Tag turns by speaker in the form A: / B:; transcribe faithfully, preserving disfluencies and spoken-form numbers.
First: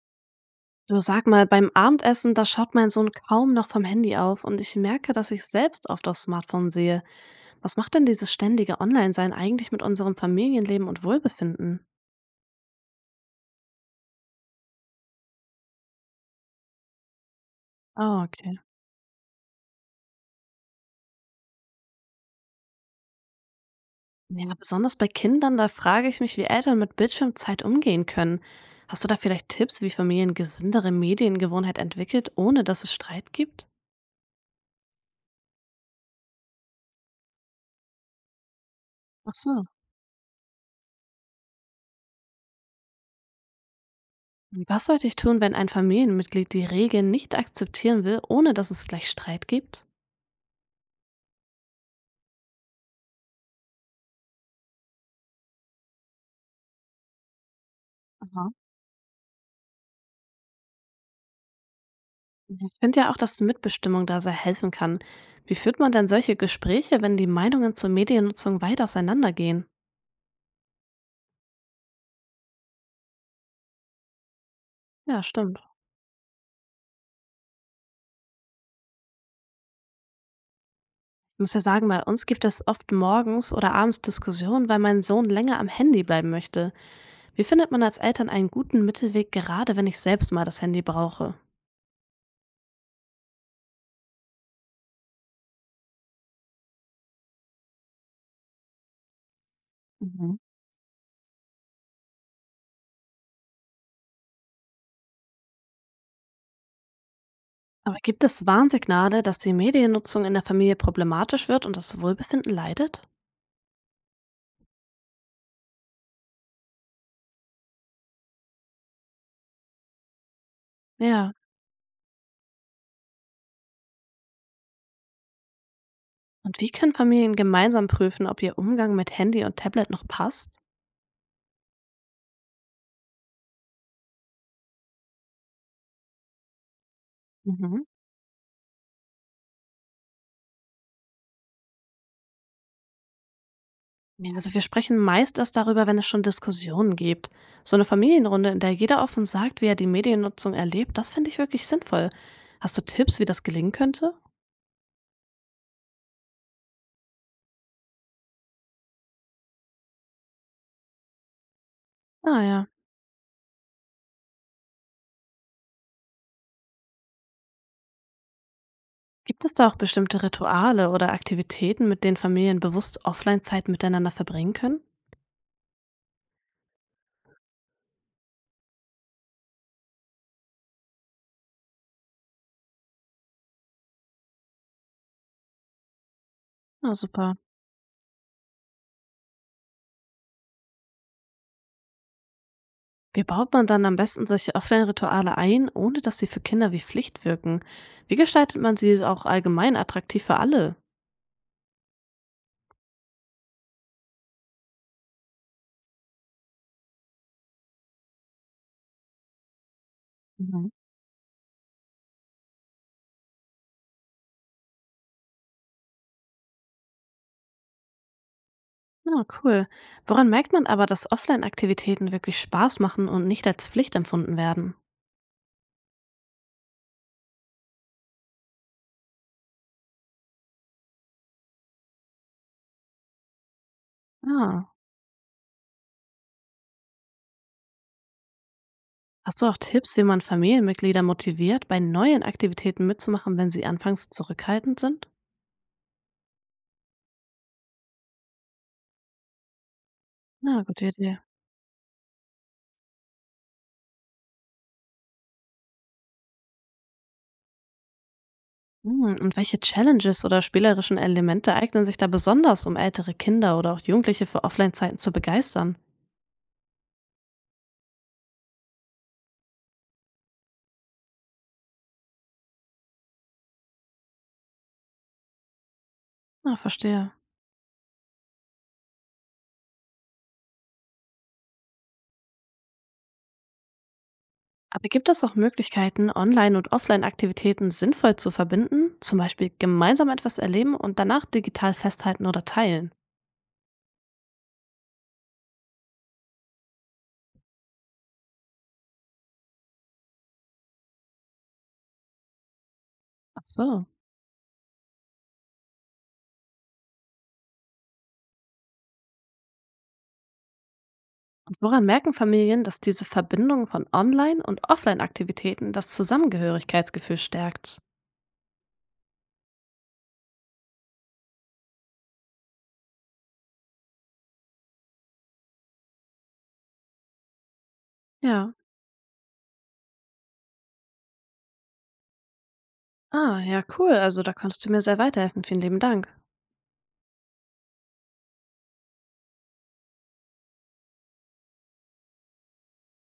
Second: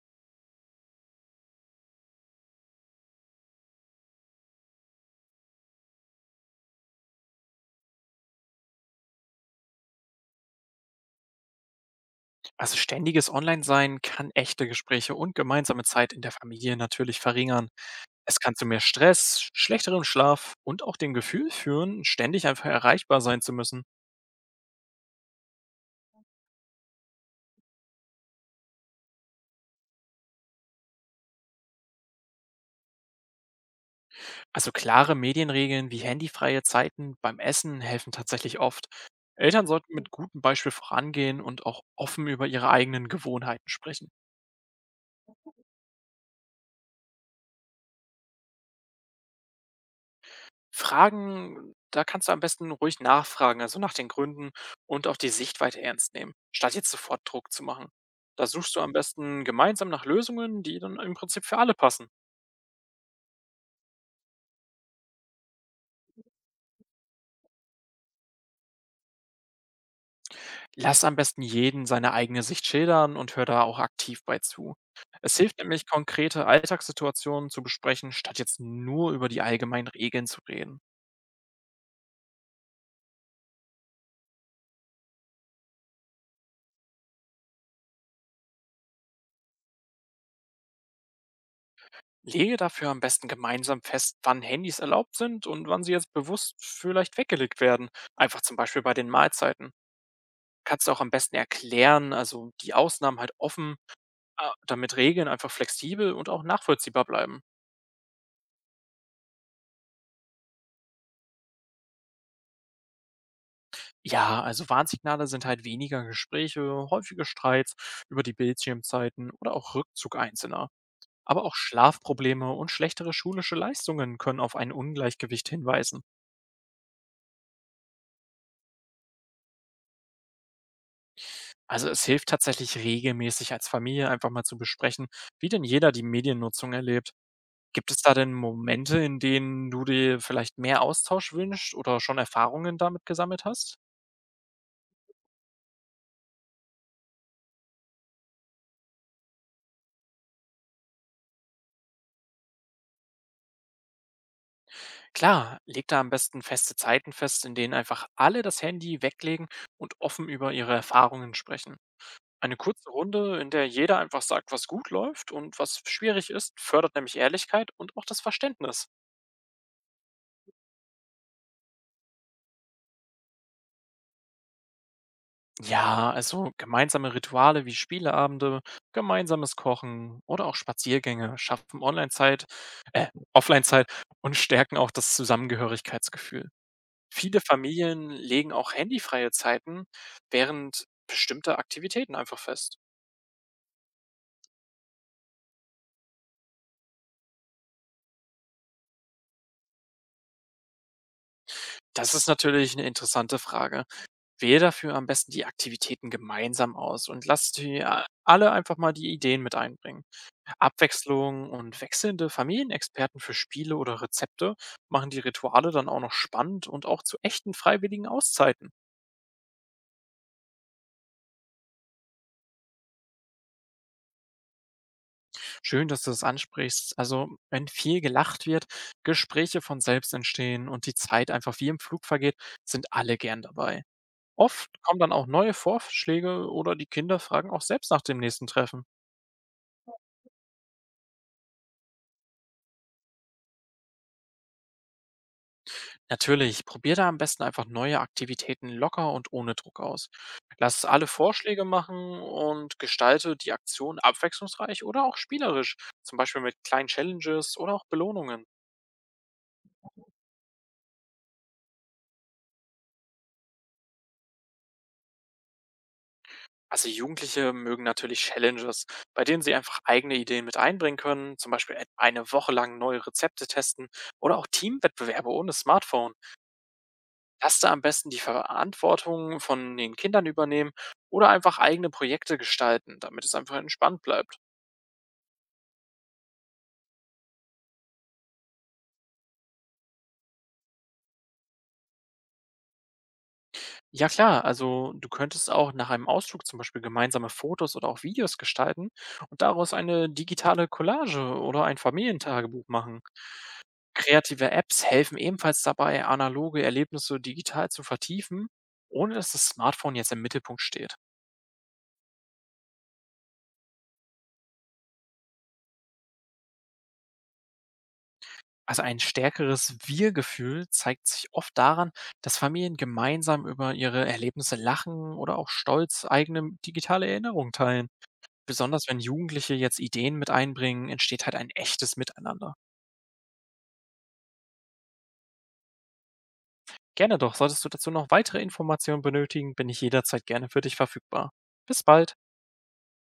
A: Du, sag mal, beim Abendessen, da schaut mein Sohn kaum noch vom Handy auf und ich merke, dass ich selbst oft aufs Smartphone sehe. Was macht denn dieses ständige Online-Sein eigentlich mit unserem Familienleben und Wohlbefinden?
B: Also ständiges Online-Sein kann echte Gespräche und gemeinsame Zeit in der Familie natürlich verringern.
A: Ah,
B: Es kann
A: okay.
B: zu mehr Stress, schlechterem Schlaf und auch dem Gefühl führen, ständig einfach erreichbar sein zu müssen.
A: Ja, besonders bei Kindern, da frage ich mich, wie Eltern mit Bildschirmzeit umgehen können. Hast du da vielleicht Tipps, wie Familien gesündere Mediengewohnheit entwickelt, ohne dass es Streit gibt?
B: Also klare Medienregeln wie handyfreie Zeiten beim Essen helfen tatsächlich oft.
A: Ach so.
B: Eltern sollten mit gutem Beispiel vorangehen und auch offen über ihre eigenen Gewohnheiten sprechen.
A: Und was sollte ich tun, wenn ein Familienmitglied die Regeln nicht akzeptieren will, ohne dass es gleich Streit gibt?
B: Fragen da kannst du am besten ruhig nachfragen, also nach den Gründen und auch die Sichtweite ernst nehmen, statt jetzt sofort Druck zu machen. Da
A: Aha.
B: suchst du am besten gemeinsam nach Lösungen, die dann im Prinzip für alle passen.
A: Ja, ich finde ja auch, dass Mitbestimmung da sehr helfen kann. Wie führt man denn solche Gespräche, wenn die Meinungen zur Mediennutzung weit auseinandergehen?
B: Lass am besten jeden seine eigene Sicht schildern und hör da auch aktiv bei zu.
A: Ja,
B: Es hilft
A: stimmt.
B: nämlich, konkrete Alltagssituationen zu besprechen, statt jetzt nur über die allgemeinen Regeln zu reden.
A: Ich muss ja sagen, bei uns gibt es oft morgens oder abends Diskussionen, weil mein Sohn länger am Handy bleiben möchte. Wie findet man als Eltern einen guten Mittelweg, gerade wenn ich selbst mal das Handy brauche?
B: Lege dafür am besten gemeinsam fest, wann Handys erlaubt sind und wann sie jetzt bewusst vielleicht weggelegt werden. Einfach zum Beispiel bei den Mahlzeiten.
A: Mhm.
B: Kannst du auch am besten erklären, also die Ausnahmen halt offen, äh, damit Regeln einfach flexibel und auch nachvollziehbar bleiben.
A: Aber gibt es Warnsignale, dass die Mediennutzung in der Familie problematisch wird und das Wohlbefinden leidet?
B: Ja, also Warnsignale sind halt weniger Gespräche, häufige Streits über die Bildschirmzeiten oder auch Rückzug Einzelner.
A: Ja.
B: Aber auch Schlafprobleme und schlechtere schulische Leistungen können auf ein Ungleichgewicht hinweisen.
A: Und wie können Familien gemeinsam prüfen, ob ihr Umgang mit Handy und Tablet noch passt?
B: Also es hilft tatsächlich regelmäßig als Familie einfach mal zu besprechen, wie denn jeder die Mediennutzung erlebt.
A: Mhm.
B: Gibt es da denn Momente, in denen du dir vielleicht mehr Austausch wünschst oder schon Erfahrungen damit gesammelt hast?
A: Ja, also wir sprechen meist erst darüber, wenn es schon Diskussionen gibt. So eine Familienrunde, in der jeder offen sagt, wie er die Mediennutzung erlebt, das finde ich wirklich sinnvoll. Hast du Tipps, wie das gelingen könnte?
B: Klar, leg da am besten feste Zeiten fest, in denen einfach alle das Handy weglegen und offen über ihre Erfahrungen sprechen.
A: Ah
B: Eine
A: ja.
B: kurze Runde, in der jeder einfach sagt, was gut läuft und was schwierig ist, fördert nämlich Ehrlichkeit und auch das Verständnis.
A: Gibt es da auch bestimmte Rituale oder Aktivitäten, mit denen Familien bewusst Offline-Zeit miteinander verbringen können?
B: Ja, also gemeinsame Rituale wie Spieleabende, gemeinsames Kochen oder auch Spaziergänge schaffen Online-Zeit, äh, Offline-Zeit und stärken auch das Zusammengehörigkeitsgefühl.
A: Na super.
B: Viele Familien legen auch handyfreie Zeiten während bestimmter Aktivitäten einfach fest.
A: Wie baut man dann am besten solche Offline-Rituale ein, ohne dass sie für Kinder wie Pflicht wirken? Wie gestaltet man sie auch allgemein attraktiv für alle?
B: Das ist natürlich eine interessante Frage. Wähle dafür am besten die Aktivitäten gemeinsam aus und lasst die, äh, alle einfach mal die Ideen mit einbringen.
A: Mhm.
B: Abwechslung und wechselnde Familienexperten für Spiele oder Rezepte machen die Rituale dann auch noch spannend und auch zu echten freiwilligen Auszeiten.
A: Ah, cool. Woran merkt man aber, dass Offline-Aktivitäten wirklich Spaß machen und nicht als Pflicht empfunden werden?
B: Schön, dass du das ansprichst. Also, wenn viel gelacht wird, Gespräche von selbst entstehen und die Zeit einfach wie im Flug vergeht, sind alle gern dabei.
A: Ah.
B: Oft kommen dann auch neue Vorschläge oder die Kinder fragen auch selbst nach dem nächsten Treffen.
A: Hast du auch Tipps, wie man Familienmitglieder motiviert, bei neuen Aktivitäten mitzumachen, wenn sie anfangs zurückhaltend sind?
B: Natürlich, probier da am besten einfach neue Aktivitäten locker und ohne Druck aus.
A: Na,
B: Lass
A: gute
B: alle
A: Idee.
B: Vorschläge machen und gestalte die Aktion abwechslungsreich oder auch spielerisch, zum Beispiel mit kleinen Challenges oder auch Belohnungen.
A: Hm, und welche Challenges oder spielerischen Elemente eignen sich da besonders, um ältere Kinder oder auch Jugendliche für Offline-Zeiten zu begeistern?
B: Also Jugendliche mögen natürlich Challenges, bei denen sie einfach eigene Ideen mit einbringen können, zum Beispiel et- eine Woche lang neue Rezepte testen oder auch Teamwettbewerbe ohne Smartphone.
A: Na, verstehe.
B: Lass da am besten die Verantwortung von den Kindern übernehmen oder einfach eigene Projekte gestalten, damit es einfach entspannt bleibt.
A: Aber gibt es auch Möglichkeiten, Online- und Offline-Aktivitäten sinnvoll zu verbinden? Zum Beispiel gemeinsam etwas erleben und danach digital festhalten oder teilen?
B: Ja klar, also du könntest auch nach einem Ausflug zum Beispiel gemeinsame Fotos oder auch Videos gestalten und daraus eine digitale Collage oder ein Familientagebuch machen.
A: Ach so.
B: Kreative Apps helfen ebenfalls dabei, analoge Erlebnisse digital zu vertiefen, ohne dass das Smartphone jetzt im Mittelpunkt steht.
A: Und woran merken Familien, dass diese Verbindung von Online- und Offline-Aktivitäten das Zusammengehörigkeitsgefühl stärkt?
B: Also ein stärkeres Wir-Gefühl zeigt sich oft daran, dass Familien gemeinsam über ihre Erlebnisse lachen oder auch stolz eigene digitale Erinnerungen teilen.
A: Ja.
B: Besonders wenn Jugendliche jetzt Ideen mit einbringen, entsteht halt ein echtes Miteinander.
A: Ah, ja, cool. Also da konntest du mir sehr weiterhelfen. Vielen lieben Dank.
B: Gerne doch, solltest du dazu noch weitere Informationen benötigen, bin ich jederzeit gerne für dich verfügbar. Bis bald.